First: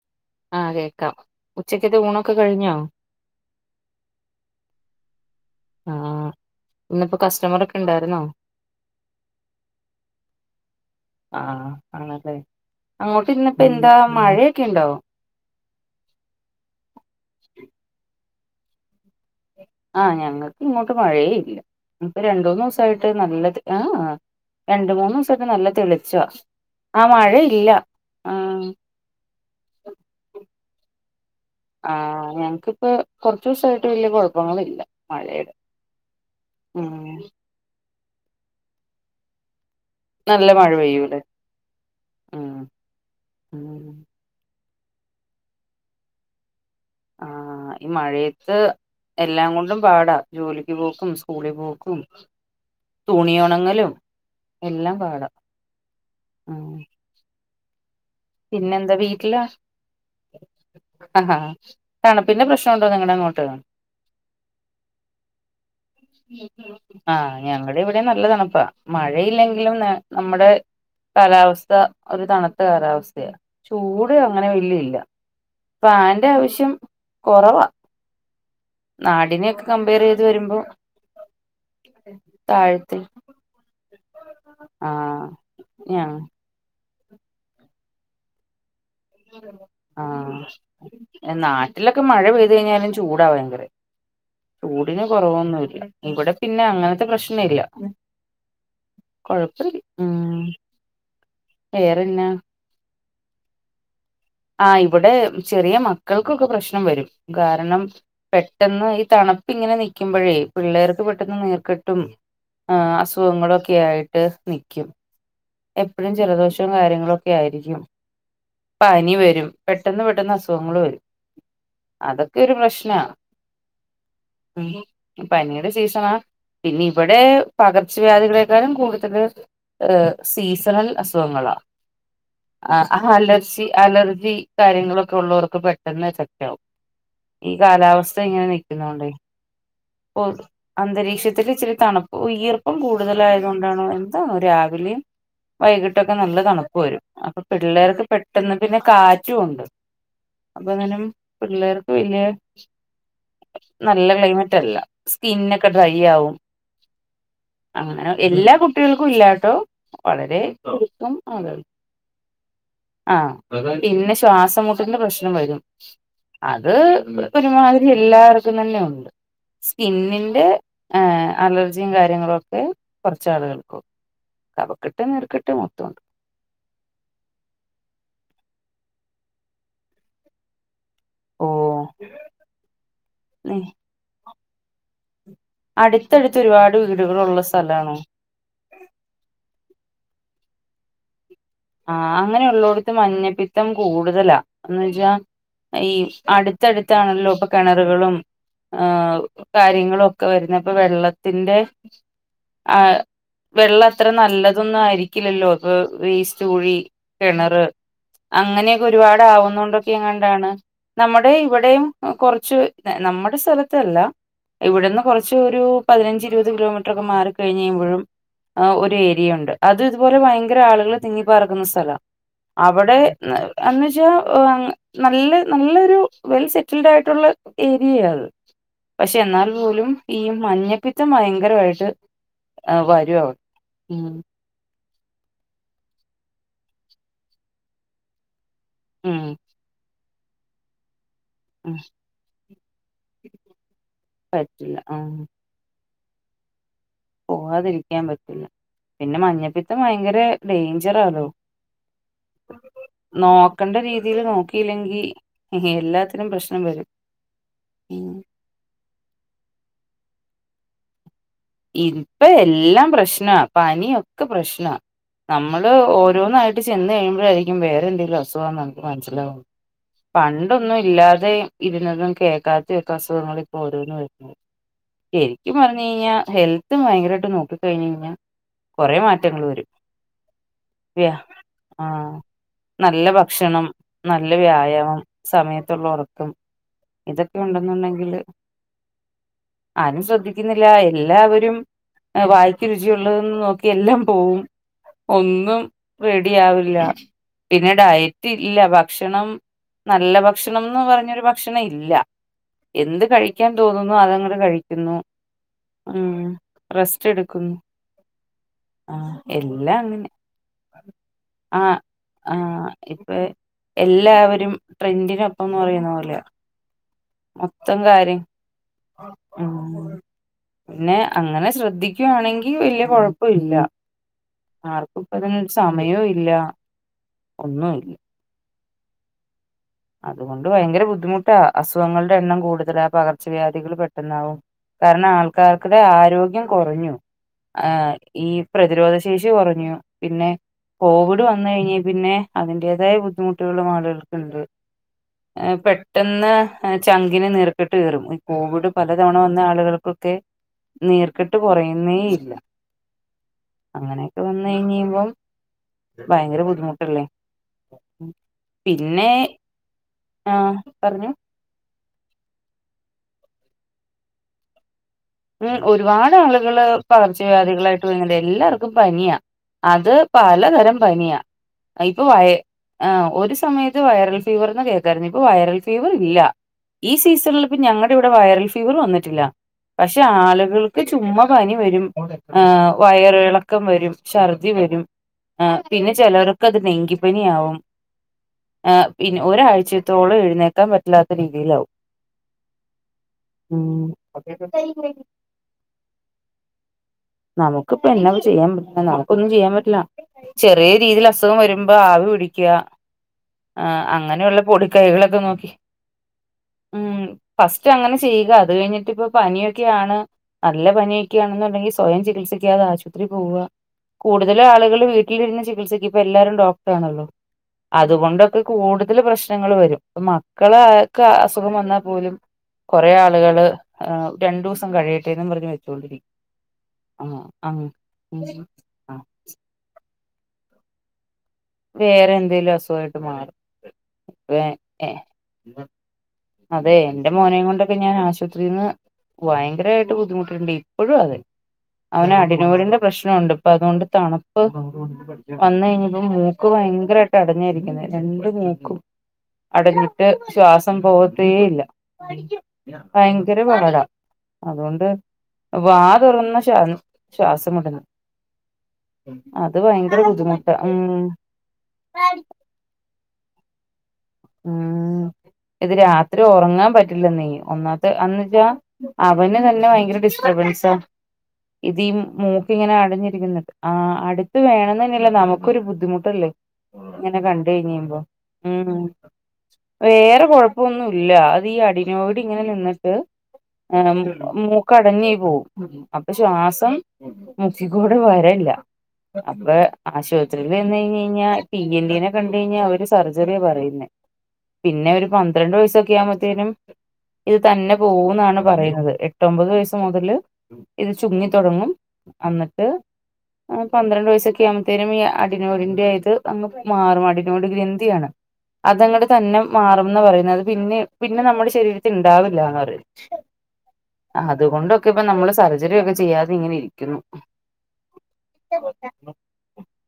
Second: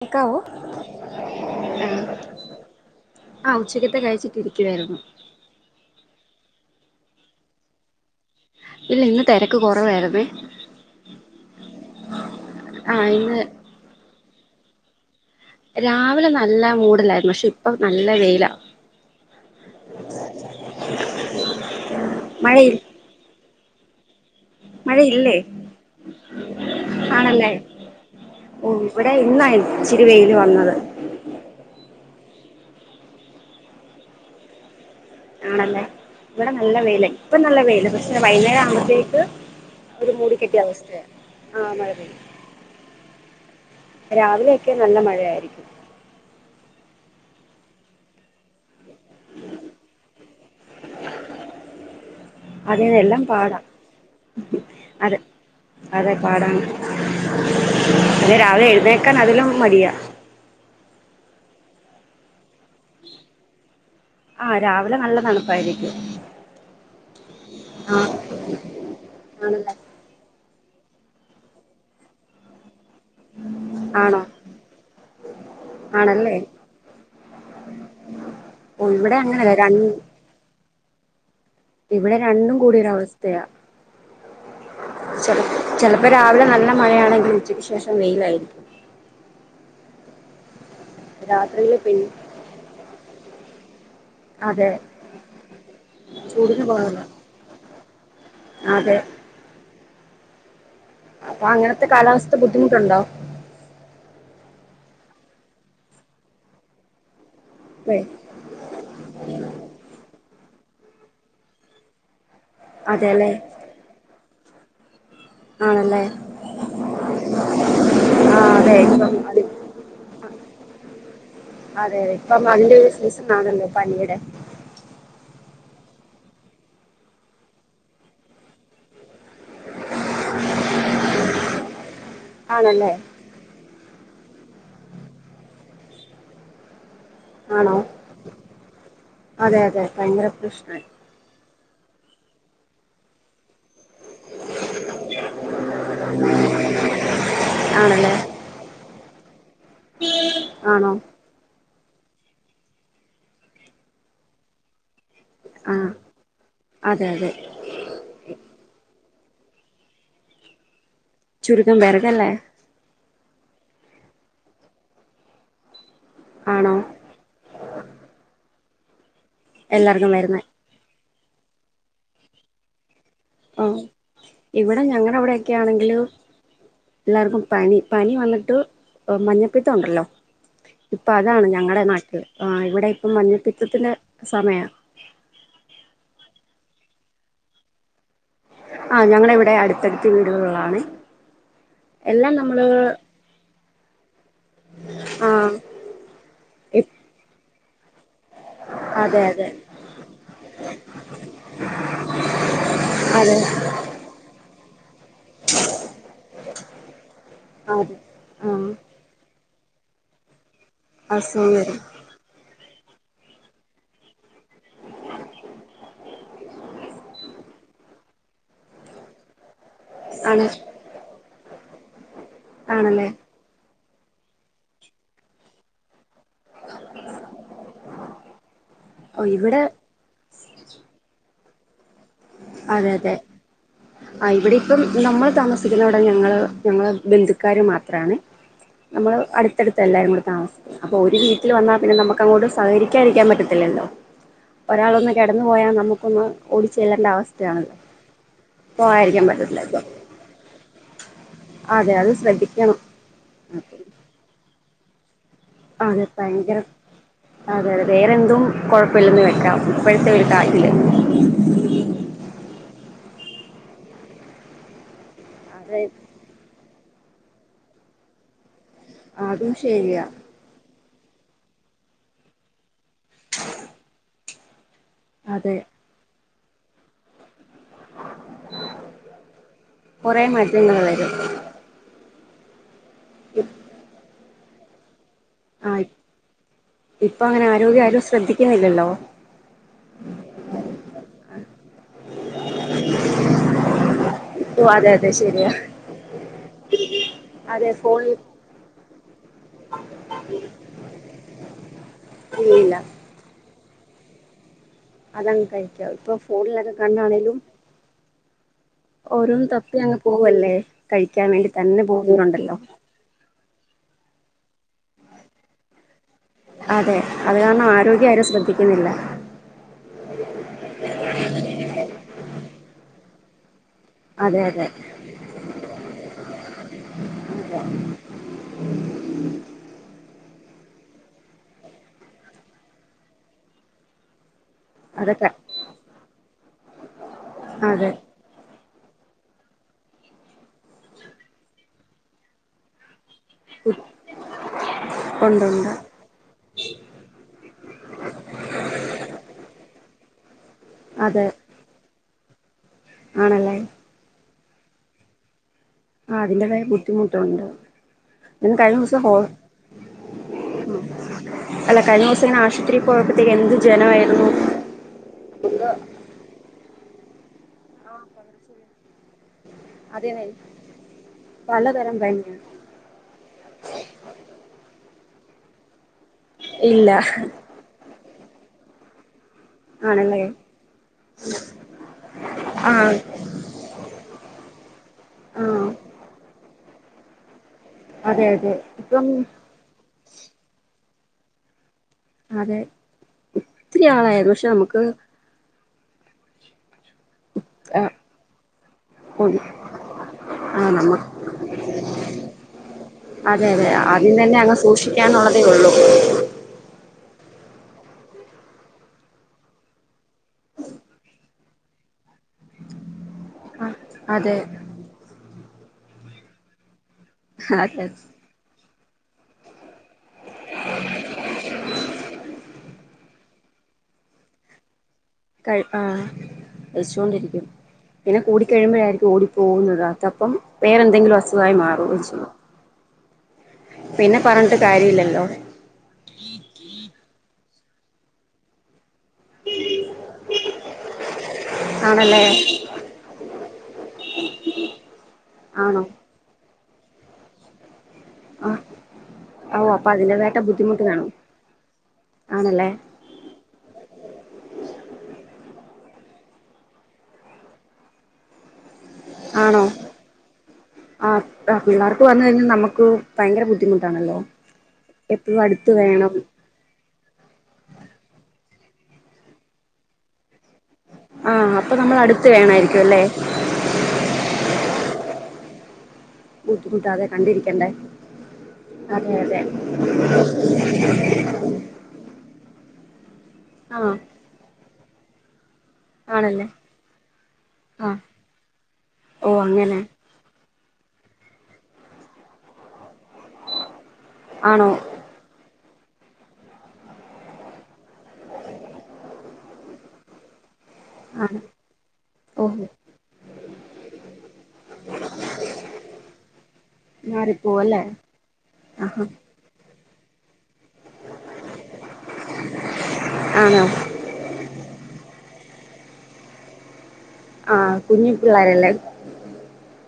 കേക്കാവോ ആഹ് കേക്കാം ഉച്ചക്കത്തെ ഊണൊക്കെ കഴിഞ്ഞോ ആഹ ഉച്ചക്കത്തെ ആഹ ഇന്നിപ്പോ കാസ്റ്റമർ ഒക ഉണ്ടായിരുന്നോ ഇല്ല ഇന്ന് തിരക്ക് കുറവായിരുന്നെ ആഹ ആണല്ലേ ആ ഇന്ന് അങ്ങോട്ട്ന്നിപ്പം എന്താ മഴയൊക്കെ ഇണ്ടോ രാവിലെ നല്ല മൂഡില്ലായിരുന്നു പക്ഷെ ഇപ്പ നല്ല വെയിലാ ആഹ ഞങ്ങൾക്ക് ഇങ്ങോട്ട് മഴേ ഇല്ല പ്പം രണ്ടു മഴയി മൂന്നുസായിട്ട് നല്ലത് ആഹ മഴയില്ലേ രണ്ട്മൂന്നസായിട്ട് നല്ല തെളിച്ചാ ആണല്ലേ ഓ ഇവിടെ ഇന്നായിച്ചിരി വെയില് വന്നത് ആ് ഞങ്ങക്കിപ്പൊ കുറച്ച ദിവസമായിട്ട് വലിയ കുഴപ്പങ്ങളില്ല മഴയുടെ ആണല്ലേ ഇവിടെ നല്ല ഉം വെയില ഇപ്പ നല്ല വെയില് പക്ഷെ വൈകുന്നേരം ആവുമ്പത്തേക്ക്- ഒരു നല്ല മൂടിക്കെട്ടിയ മഴ അവസ്ഥ പെയ്യൂലേ ആ മഴ ഉം ഉം രാവിലെ- ഒക്കെ നല്ല മഴയായിരിക്കും ആ ഈ മഴയത്ത് എല്ലാം കൊണ്ടും പാടാ ജോലിക്ക് പോക്കും സ്കൂളി പോക്കും അതെ എല്ലാം പാട തുണിയൊണങ്ങലും എല്ലാം അതെ പാടാ അതെ പാടാണ് ഉം അതെ രാവിലെ പിന്നെന്താ എഴുന്നേക്കാൻ വീട്ടിലാ അതിലും മടിയാ ആഹാ തണുപ്പിന്റെ പ്രശ്നമുണ്ടോ നിങ്ങടെ അങ്ങോട്ട് ആ രാവിലെ നല്ല തണുപ്പായിരിക്കും ആഹ് ഞങ്ങള് ഇവിടെ ആഹ് നല്ല തണുപ്പാ ആണല്ലേ മഴയില്ലെങ്കിലും നമ്മെടെ കാലാവസ്ഥ ഒരു തണുത്ത കാലാവസ്ഥയ ചൂട് ആണോ അങ്ങനെ വല്യെല്ല ഫാന്റെ ആണല്ലേ ആവശ്യം കൊറവാ ഓ ഇവിടെ അങ്ങനെയല്ല നാടിനെക്ക് ര കമ്പയർ ചെയ്ത് വരുമ്പോ ഇവിടെ രണ്ടും കൂടിയൊരു താഴത്ത് അവസ്ഥയാ ആഹ് ച ചെലപ്പ ഞ രാവിലെ നല്ല മഴയാണെങ്കിൽ ഉച്ചയ്ക്ക് ശേഷം വെയിലായിരിക്കും ആഹ് എ രാത്രിയില് പിൻ നാട്ടിലൊക്കെ മഴ പെയ്തു കഴിഞ്ഞാലും ചൂടാ ഭയങ്കെര അതെ ചൂടിന് കൊറവൊന്നുല്ല ഇവിടെ ചൂടിന് പിന്നെ കൊറവല്ല അങ്ങനത്തെ പ്രശ്ന ഇല്ല അതെ കൊഴപ്പ [unintelligible] ഉം അപ്പൊ അങ്ങനത്തെ വേറെന്നാ കാലാവസ്ഥ ബുദ്ധിമുട്ട്ണ്ടോ ആ ഇവിടെ ചെറിയ മക്കൾക്കൊക്കെ പ്രശ്നം വെരും കാരണം വെ പെട്ടെന്ന് ഈ തണുപ്പ് ഇങ്ങനെ നിൽക്കുമ്പയെ പിള്ളേർക്ക് പെട്ടെന്ന് നീർക്കെട്ടും ആഹ് അതെല്ലേ അസുഖങ്ങളൊക്കെ ആയിട്ട് ആണല്ലേ എപ്പഴും ജലദോഷും കാര്യങ്ങളൊക്കെ ആയിരിക്കും ആഹ് അതെ പനി ഇപ്പം അതി വെരും പെട്ടെന്ന് പെട്ടെന്ന് അസുഗം അസുഖങ്ങൾ വരും അതെ അതൊക്കെ ഇപ്പം ഒര് അതിന്റെ ഒരു പ്രശ്ന സീസൺ ആണല്ലോ പനിയുടെ പനി സീസണ പിന്നെ ഇവടെ പകർച്ചവ്യാധികളെക്കാളും കൂടുതൽ ഹ [unintelligible] സീസണൽ അസുഖങ്ങളാ അ ആണല്ലേ അലർജി അലർ ജി കാര്യങ്ങളൊക്കെ ഉള്ളോർക്ക് പെട്ടെന്ന് എഫെക്ട് ആവും ഈ ആണോ കാലാവസ്ഥ ഇങ്ങനെ നിക്കുന്ന ഹ് കൊണ്ടാവും അതെ അതെ പ്പൊ ഭയങ്കര പ്രശ്നായി അന്തരീക്ഷ ഒരുഇച്ചിരി തണപ്പ് ഈർപ്പം കൂടുതലായത് കൊണ്ടാണോ എന്താവോ രാവിലിം വൈകിട്ടൊക്കെ നല്ല തണുപ്പ് വരും അപ്പൊ പിള്ളേർക്ക് ആണല്ലേ പെട്ടെന്ന് പിന്നെ കാറ്റും ഉണ്ട് അപ്പൊ ആണോ അങ്ങനും പിള്ളേർക്ക് വല്ല്യ നല്ല ക്ലൈമറ്റ് അല്ല സ്കിന്നൊക്കെ ആഹ് ഡ്രൈയാവും അതെ അതെ അങ്ങനെ എല്ലാ കുട്ടികൾക്കും ഇല്ലാട്ടോ വളരെ ചുരുക്കം ആളുകൾക്ക് ചുരുക്കം പേർക്കല്ലേ ആഹ് പിന്നെ ശ്വാസം മുട്ടിന്റെ പ്രശ്നം വരും അത് ആണോ ഒരുമാതിരി എല്ലാർ ക്കും തന്നെയുണ്ട് എല്ലാർക്കും വരുന്നേ സ്കിന്നിന്റെ ഏഹ് അലർജിം കാര്യങ്ങളൊക്കെ കൊർച്ചാളുകൾക്ക് ഇവടെ ഞങ്ങടെവടൊക്കെണെങ്കില് എല്ലാർക്കും പനി പനി വന്ന്ട്ട് മഞ്ഞപ്പിത്തണ്ടല്ലോ ഇപ്പതാണ് ഓ ഞങ്ങടെ നാട്ടില് ആഹ് ഇവടെപ്പം മഞ്ഞിപ്പിത്തത്തിന്റെ സമയാ അട്ത്തട്ത്ത് ഒരുപാട് വീടുകളുള്ള സ്ഥലാണോ? ആഹ് ഞങ്ങളെ വടെ അട്ത്തട്ത്ത് വീടുകള് ള്ളാണ്. ആ അങ്ങനെ ള്ളോട്ത്ത് മഞ്ഞപ്പിത്തം കൂടുതലാ എന്ന് വെച്ചാ ആ ഈ ഇപ് അട്ത്തട്ത്താണല്ലോ പ്പൊ [unintelligible] ഏഹ് അതെ അതെ കാര്യങ്ങളൊക്കെ വരുന്നെ അപ്പോ വെള്ളത്തിന്റെ ആഹ് അതെ വെള്ളത്ര നല്ലതൊന്നായിരിക്കില്ലല്ലോ ഇപ്പൊ വേസ് തുഴി കെണറ് അതെ ആ അങ്ങനെക്കൊരുപാട് ആവുന്നുണ്ടൊക്കെങ്ങാണ്ടാണ് നമ്മടെ അസുഖം വരും ഇവടെയും കൊറച്ച് നമ്മടെ സ്ഥലത്തല്ല. ഇവിടുന്ന് കൊറച്ച് ഒരു പതിനഞ്ച് ഇരുപത് കിലോമീറ്റർ ഒക്കെ മാറി കഴിഞ്ഞ് കഴിയുമ്പഴും ആ ഒരു ഏരിയ ഉണ്ട് അത് ഇതുപോലെ ആണ് ഭയങ്കര ആളുകൾ തിങ്ങിപ്പാർക്കുന്ന സ്ഥലമാണ് ആണല്ലേ അവിടെന്ന്ച്ചാ [unintelligible] നല്ല നല്ലൊരു വെൽ സെറ്റിൽഡ് ആയിട്ടുള്ള ഏരിയായത് പക്ഷെ ഓ എന്നാൽ ഇവിടെ പോലും ഈ മഞ്ഞപ്പിത്തം ഭയങ്കരായിട്ട് ആ അതെ അതെ വരു അവടെ മ്മ് ആ ഇവിടെ ഇപ്പം നമ്മൾ താമസിക്കുന്നവിടെ ഞങ്ങള് ഞങ്ങള് ബന്ധുക്കാര് മാത്രാണ് നമ്മള് അടുത്തടുത്ത് എല്ലാരും കൂടി താമസിക്കുന്ന അപ്പൊ ഒരു വീട്ടൽ ഉം വന്നാ പിന്നെ നമുക്ക് അങ്ങോട്ട് സഹകരിക്കാ ഇരിക്കാൻ പറ്റത്തില്ലല്ലോ പറ്റില്ല ഒരാള് ഒന്ന് ആഹ് കെടന്നു പോയാൽ നമുക്കൊന്ന് ഓടി പോവാതിരിക്കാൻ പറ്റില്ല പിന്നെ പോകാതിരിക്കാൻ പറ്റത്തില്ല മഞ്ഞപ്പിത്തം ഇപ്പൊ ഭയങ്കര ഡേഞ്ചറാലോ അതെ അത് ശ്രദ്ധിക്കണം നോക്കണ്ട രീതീൽ നോക്കിയില്ലെങ്കി അതെ എല്ലാത്തിനും ഭയങ്കര പ്രശ്നം വരും അതെ അതെ ഉം വേറെന്തും കൊഴപ്പല്ലെന്ന് വെക്കാം ഇപ്പോഴത്തെ ഒരു [inaudible] ഇപ്പ എല്ലാം പ്രശ്ന പനിയൊക്കെ പ്രശ്ന നമ്മള് അതെ ഓരോന്നായിട്ട് ചെന്ന് കഴിയുമ്പോഴായിരിക്കും വേറെ എന്തെങ്കിലും അസുഖാന്ന് നമുക്ക് മനസ്സിലാവുന്നത് അതും ശരിയാ പണ്ടൊന്നും ഇല്ലാതെ ഇരുന്നതും കേൾക്കാത്തൊക്കെ അസുഖങ്ങൾ ഇപ്പോ ഓരോന്നും വരുന്നത് ശെരിക്കും അതെ പറഞ്ഞു കഴിഞ്ഞാൽ ഹെൽത്തും ഭയങ്കരായിട്ട് നോക്ക് കഴിഞ്ഞ് കഴിഞ്ഞാൽ കൊറെ മാറ്റങ്ങൾ വരും കൊറേ മാറ്റങ്ങൾ വേ വരും ആ നല്ല ഭക്ഷണം നല്ല വ്യായാമം ആ സമയത്തുള്ള ഉറക്കം ഇപ്പൊ ഇതൊക്കെ അങ്ങനെ ആരോഗ്യം ആരും ഉണ്ടെന്നുണ്ടെങ്കില് ശ്രദ്ധിക്കുന്നില്ലല്ലോ ആരും ശ്രദ്ധിക്കുന്നില്ല എല്ലാവരും വായിക്ക് രുചിയുള്ളതന്ന് നോക്കി എല്ലാം പോവും അത് ഒന്നും റെഡിയാവില്ല അതെ പിന്നെ ഫോണിൽ ഡയറ്റ് ഇല്ല ഭക്ഷണം നല്ല ഭക്ഷണംന്ന് പറഞ്ഞൊരു ഭക്ഷണം ഇല്ല കഴിയില്ല എന്ത് കഴിക്കാൻ തോന്നുന്നു അതങ്ങട് കഴിക്ക അതങ്ങ് കഴിക്കാം ഇപ്പൊ ഫോണിലൊക്കെ കണ്ടാണേലും ആ ഓരോന്ന് തപ്പി എല്ലാം അങ്ങ് അങ്ങനെ പോവല്ലേ കഴിക്കാൻ വേണ്ടി ആ തന്നെ ആ പോകുന്നവരുണ്ടല്ലോ ഇപ്പ എല്ലാവരും ട്രെൻഡിനൊപ്പംന്ന് പറയുന്ന പോലെ അതെ അത് കാരണം മൊത്തം ആരോഗ്യം കാര്യം ആരും ശ്രദ്ധിക്കുന്നില്ല ഉം പിന്നെ അങ്ങനെ ശ്രദ്ധിക്കുവാണെങ്കിൽ വലിയ കൊഴപ്പം ഇല്ല അതെ അതെ ആർക്കും ഇപ്പ അതിന് ഒരു സമയോം ഇല്ല ഒന്നും ഇല്ല അതുകൊണ്ട് ഭയങ്കര ബുദ്ധിമുട്ടാ അസുഖങ്ങളുടെ എണ്ണം കൂടുതലാ പകർച്ചവ്യാധികൾ പെട്ടെന്നാവും കാരണം അതൊക്കെ ആൾക്കാർക്ക്ടെ ആരോഗ്യം കുറഞ്ഞു ആ അതെ ഈ പ്രതിരോധ ശേഷി കുറഞ്ഞു പിന്നെ കോവിഡ് വന്ന് കഴിഞ്ഞെ പിന്നെ അതിന്റേതായ ബുദ്ധിമുട്ടുള്ള ആളുകളുണ്ട് ഉണ്ടുണ്ട് പെട്ടെന്ന് ചങ്കിനെ നീർക്കിട്ട് കേറും ഈ കോവിഡ് പല തവണ വന്ന ആളുകൾ ഒക്കെ അതെ നീർക്കെട്ട് കുറയുന്നേ ഇല്ല ആണല്ലേ ഇത് വന്ന് കഴഞ്ഴിയുമ്പം ആ അതിന്റെതായ ബുദ്ധിമുട്ടുണ്ട് കഴിഞ്ഞ ദിവസം പിന്നെ ആഹ് പറഞ്ഞു അല്ല കഴിഞ്ഞ ദിവസങ്ങനെ ആശുത്രി പോയപ്പത്തേക്ക് എന്ത് ജനായിരുന്നു ഉം ഒരുപാട് ആളുകള് പകർച്ചവ്യാധികളായിട്ട് വരന്നുണ്ട് എല്ലാർക്കും പനിയാ അത് അതേന്നെ പലതരം പനിയാ പലതരം ഇപ്പൊ വയ് പനിയാ ഒരു സമയത്ത് വൈറൽ ഫീവർന്ന് കേൾക്കായിരുന്നു ഇപ്പ വൈറൽ ഫീവർ ഇല്ല ഇല്ല ഈ സീസണിൽ ഇപ്പ ഞങ്ങടെ ഇവിടെ വൈറൽ ഫീവർ വന്നിട്ടില്ല പക്ഷെ ആണല്ലേ ആളുകൾക്ക് ചുമ്മാ പനി വരും ഏ ആ വയറിളക്കം വരും ഷർദി വരും ആ ആഹ് പിന്നെ ചിലവർക്ക് അത് ഡെങ്കിപ്പനി ആവും അതെ അതെ ആ ഇപ്പം പിന്നെ ഒരാഴ്ചത്തോളം എഴുന്നേക്കാൻ പറ്റില്ലാത്ത രീതിയിലാവും അതെ ഒത്തിരി ഉം ആളായിരുന്നു നമുക്കിപ്പ ആഹ് എന്ന ചെയ്യാൻ പറ്റ നമുക്കൊന്നും ഒഴി ചെയ്യാൻ പറ്റില്ല ചെറിയ ആഹ് നമ്മ രീതിൽ അസുഖം വരുമ്പോ ആവി പിടിക്ക അതെ അതെ അദ്യം തന്നെ അങ് സൂക്ഷിക്കാാനുള്ളതേ നോക്കി ഉള്ളൂ ഉം ഫസ്റ്റ് അങ്ങനെ ചെയ്യുക അത് കഴിഞ്ഞിട്ട് ഇപ്പൊ പനിയൊക്കെയാണ് നല്ല പനിയൊക്കെയാണെന്നുണ്ടെങ്കിൽ സ്വയം ചികിത്സിക്കാതെ ആശുപത്രി പോവ ആഹ് അതെ കൂടുതൽ ആളുകൾ വീട്ടിലിരുന്ന് ചികിത്സിക്ക ഇപ്പ എല്ലാരും ഡോക് ആണല്ലോ അതെ അതുകൊണ്ടൊക്കെ കൂടുതൽ പ്രശ്നങ്ങൾ വരും മക്കള് ആര്ക്കെ അസുഖം വന്നാൽ പോലും കുറെേ ആളുകള് രണ്ടു ദിവസം കഴിയട്ടേന്നും പറഞ്ഞ് വെച്ചോണ്ടിരിക്കും ആഹ് വളച്ചൊണ്ടിരിക്കും ആഹ് പിന്നെ കൂടി കഴിയുമ്പോഴായിരിക്കും ഓടിപ്പോകുന്നത് അതപ്പം വേറെന്തെങ്കിലും അസുകം വേറെ എന്തേലും അസുഖായിട്ട് മാറും പിന്നെ പറഞ്ഞിട്ട് ഏ കാര്യമില്ലല്ലോ അതെ എന്റെ മോനെയും കൊണ്ടൊക്കെ ഞാൻ ആശുപത്രിയിൽന്ന് ഭയങ്കരായിട്ട് ബുദ്ധിമുട്ടീട്ടുണ്ട് ഇപ്പോഴും അതെ അവന് ആണല്ലേ അടിനോടിന്റെ പ്രശ്നൊണ്ട് അപ്പൊ അതുകൊണ്ട് തണുപ്പ് വന്ന ആണോ കഴിഞ്ഞപ്പോ മൂക്ക് ഭയങ്കരായിട്ട് അടഞ്ഞായിരിക്കുന്നെ രണ്ട് ആഹ് മൂക്കും ഓ അപ്പൊ അടഞ്ഞിട്ട് അതിന്റേതായിട്ട് ശ്വാസം ബുദ്ധിമുട്ട് പോവ കാണും തേയില്ല ആണല്ലേ ഭയങ്കര പാട അതുകൊണ്ട് വാ തുറന്ന് ശ ശ്വാസവിടുന്നു അത് ആണോ ഭയങ്കര ബുദ്ധിമുട്ട് ഉം ഭയര ബുദി ഉം ഇത് വേണം രാത്രി ഉറങ്ങാൻ പറ്റില്ലന്നെ ഒന്നാത്തെ അന്ന്ച്ചാ അവന് തന്നെ ഭയങ്കര ഡിസ്റ്റർബൻസാ ആഹ് അപ്പൊ ഇതീ നമ്മൾ അടുത്ത് മൂക്ക് ഇങ്ങനെ വേണായിരിക്കും അല്ലേ അടഞ്ഞിരിക്കുന്നുണ്ട് ആ അടുത്ത് വേണംന്ന് തന്നെയല്ല നമുക്ക് ഒരു ബുദ്ധിമുട്ടല്ലേ ബുദ്ധിമുട്ടാതെ ഇങ്ങനെ കണ്ട് കഴിഞ് കണ്ടിരിക്കണ്ടേ കഴിയുമ്പോ ഉം അതെ അതെ വേറെ കൊഴപ്പൊന്നുല്ല അത് ഈ അടിനോട് ഇങ്ങനെ നിന്നിട്ട് ആ ആഹ് മൂക്കടഞ്ഞ് പോവും അപ്പൊ ആണല്ലേ ശ്വാസം മുക്കീക്കൂടെ ആഹ് വരല്ല ഓ അപ്പൊ അങ്ങനെ ആശുപത്രി [inaudible] കഴിഞ്ഞാൽ പി എൻ ഡിനെ കണ്ട കഴിഞ്ഞാൽ അവര് സർജറിയാ പറയുന്നെ ആണോ പിന്നെ ഒരു പന്ത്രണ്ട് വയസൊക്കെ ആവുമ്പത്തേനും ഇത് തന്നെ പോവുംന്നാണ് പറയുന്നത് എട്ടൊമ്പത് വയസ്സ് മുതല് ഇത് ചുങ്ങി ആണ് തൊടങ്ങും ഓഹോ അന്നിട്ട് പന്ത്രണ്ട് വയസ്സൊക്കെ യുമ്പത്തേനും ഈ അടിനോടിന്റെ ഇത് അങ്ങ് മാറും അടിനോട് മാറിപ്പോവല്ലേ ഗ്രന്ഥിയാണ് ആഹാ അതങ്ങടെ തന്നെ മാറുംന്ന പറയുന്നത് പിന്നെ പിന്നെ നമ്മുടെ ശരീരത്തി ഉണ്ടാവില്ലാന്ന് പറയണ് ആണോ അതുകൊണ്ടൊക്കെ ഇപ്പ നമ്മൾ സർജറി ഒക്കെ ചെയ്യാതെ ഇങ്ങനെ ഇരിക്കുന്നു ആ കുഞ്ഞി പിള്ളാരല്ലേ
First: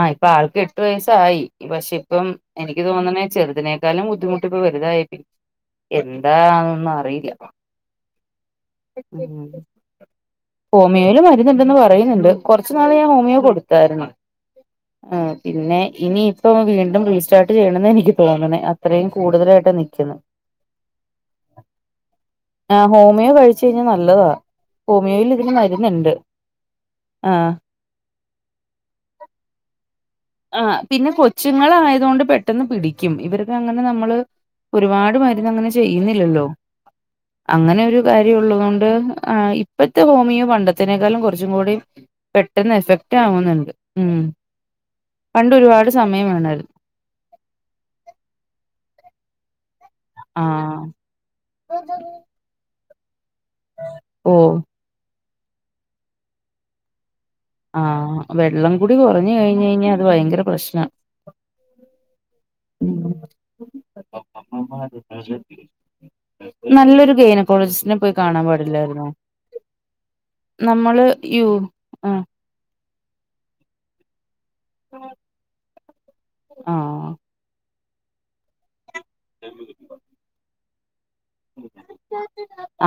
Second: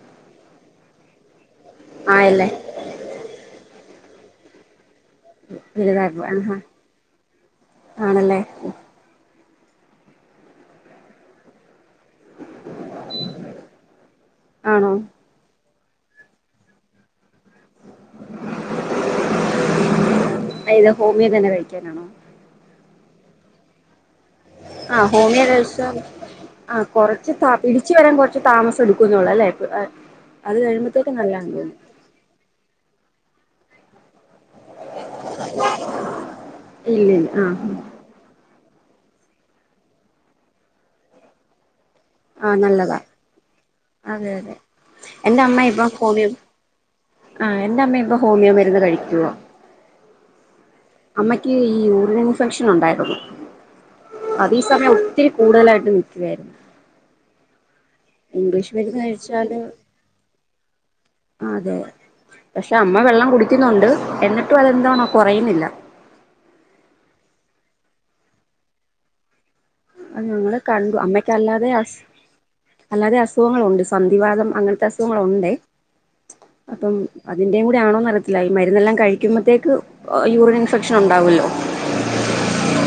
ആ ഇപ്പൊ ആൾക്ക് എട്ടു വയസ്സായി പക്ഷെ ഇപ്പം ആയല്ലേ എനിക്ക് തോന്നണെ അതിനേക്കാള് ബദ്ധിമുട്ടിപ്പ വലുതായി വലുതായപ്പോ ആഹാ എന്താന്നൊന്നും അറിയില്ല ആണല്ലേ ഹോമിയോയില് മരുന്നുണ്ടെന്ന് പറയുന്നുണ്ട് കൊറച്ചുനാള് ഞാൻ ഹോമിയോ കൊടുത്തായിരുന്നു ആണോ ആ പിന്നെ ഇനിയിപ്പൊ വീണ്ടും റീസ്റ്റാർട്ട് ചെയ്യണം തോന്നണേ അത്രയും കൂടുതലായിട്ട് നിക്കുന്നെ ഇത് ഹോമിയോ തന്നെ കഴിക്കാനാണോ ആ ഹോമിയോ കഴിച്ച് കഴിഞ്ഞ ആ ഹോമിയോ ദിവസോം ആ കൊറച്ച് ആഹ് പിടിച്ചു വരാൻ കൊറച്ച് താമസം എടുക്കുന്നുള്ള അല്ലേ അത് ആ പിന്നെ കഴിയുമ്പോത്തേക്ക് നല്ലതാന്ന് തോന്നുന്നു കൊച്ചുങ്ങളായത് കൊണ്ട് പെട്ടെന്ന് പിടിക്കും ഇവർക്ക് അങ്ങനെ നമ്മള് ഒരുപാട് മരുന്ന് അങ്ങനെ ചെയ്യുന്നില്ലല്ലോ ഇല്ലില്ല ആഹ് അങ്ങനെ ഒരു കാര്യള്ളതുകൊണ്ട് ഇപ്പഴത്തെ ഹോമിയോ പണ്ടത്തിനേക്കാളും കുറച്ചും കൂടി ആഹ് പെട്ടെന്ന് നല്ലതാ എഫക്റ്റ് ആവുന്നുണ്ട് ഉം അതെ അതെ എന്റെ പണ്ട് അമ്മ ഇപ്പ ഒരുപാട് സമയം ഹോമിയോ വേണായിരുന്നു ആ എന്റെ അമ്മ ഇപ്പ ഹോമിയോ മരുന്ന് കഴിക്കുവാ ആഹ് അമ്മക്ക് ഈ യൂറിൻ ഇൻഫക്ഷൻ ഉണ്ടായിരുന്നു ഓഹ് അതീ സമയം ഒത്തിരി കൂടുതലായിട്ട് നിക്കുവായിരുന്നു ആഹ് വെള്ളം ഇംഗ്ലീഷ് കുടി മരുന്ന് കുറഞ്ഞു കഴിച്ചാല് കഴിഞ്ഞ് കഴിഞ്ഞാ അത് ഭയങ്കര പ്രശ്നാ അതെ പക്ഷെ ഉം അമ്മ വെള്ളം കുടിക്കുന്നുണ്ട് എന്നിട്ടും അതെന്താണോ കുറയുന്നില്ല നല്ലൊരു ഗൈനക്കോളജിസ്റ്റിനെ പോയി കാണാൻ പാടില്ലായിരുന്നോ അ ഞങ്ങെൾ കണ്ടു നമ്മള് അമ്മയ്ക്ക് യു അല്ലാതെ അസ് ആഹ് അല്ലാതെ അസുഖങ്ങളുണ്ട് സന്ധിവാദം അങ്ങനത്തെ അസുഖങ്ങളുണ്ടെ അപ്പം ആഹ് അതിന്റെ കൂടി ആണോ അറിയത്തില്ല മരുന്നെല്ലാം കഴിക്കുമ്പോഴത്തേക്ക് യൂറിൻ ഇൻഫെക്ഷൻ ഉണ്ടാവുമല്ലോ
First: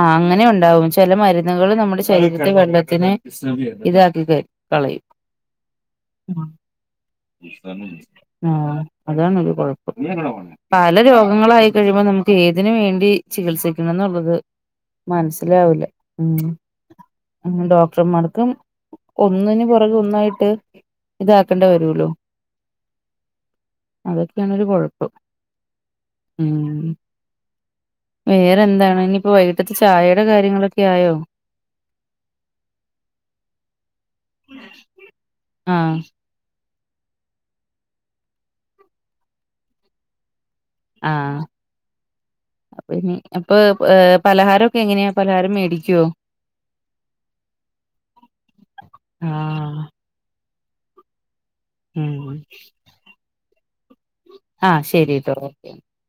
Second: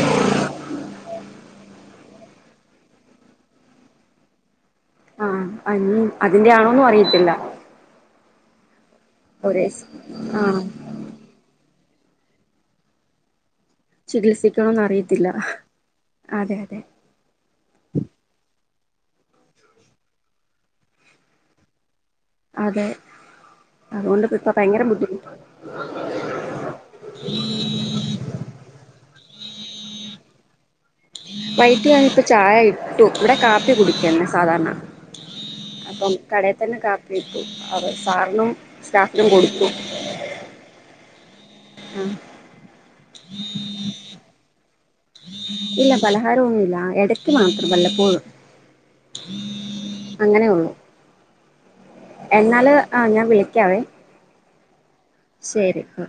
ആ അങ്ങനെ ഉണ്ട് ഉണ്ടാവും ചില മരുന്നുകൾ നമ്മുടെ ശരീരത്തെ വെള്ളത്തിന് ഇതാക്കി കളയും ആഹ് അതിന്റെ ആണോന്നും അറയില്ല ആ അതാണ് ഒരു ഒരേ കുഴപ്പം ആഹ് പല രോഗങ്ങളായി കഴിയുമോ നമുക്ക് ഏതിന് വേണ്ടി ചികിത്സ ന്നുള്ളത് ചികിത്സിക്കണോന്ന് അറിയത്തില്ല മനസ്സിലാവില്ല ഉം അതെ അതെ ഡോക്ടർമാർക്കും ഒന്നിന് പുറകെ ഒന്നായിട്ട് ഇതാക്കേണ്ടി വരുലോ അതെ അതുകൊണ്ട് അതൊക്കെയാണ് ഇപ്പ ഒരു ഭയങ്കര കുഴപ്പം ബുദ്ധിമുട്ട് ഉം വേറെന്താണ് ഇനിയിപ്പോ വൈകീട്ടത്തെ ചായടെ കാര്യങ്ങളൊക്കെ ആയോ വൈകീട്ട് ഞാനിപ്പ ചായ ഇട്ടു ഇവിടെ കാപ്പി കുടിക്കുന്നെ സധാരണ ആ അപ്പം കടേ തന്നെ കാപ്പിയിട്ടു അപ്പൊ സാറിനും സ്റ്റാഫിനും കൊടുക്കും ആ അപ്പൊ ഇനി അപ്പൊ ഈ പലഹാരൊക്കെ എങ്ങനെയാ പലഹാരം ഇല്ല മേടിക്കുവോ പലഹാര ഒന്നുല്ല എടക്ക് മാത്രം വല്ലപ്പോഴും ആ അങ്ങനെ ഒള്ളു ഉം എന്നാല് ആ ഞാൻ വിളിക്കാവേ ആ ശരിട്ടോ ഓകെ ശരി ഉം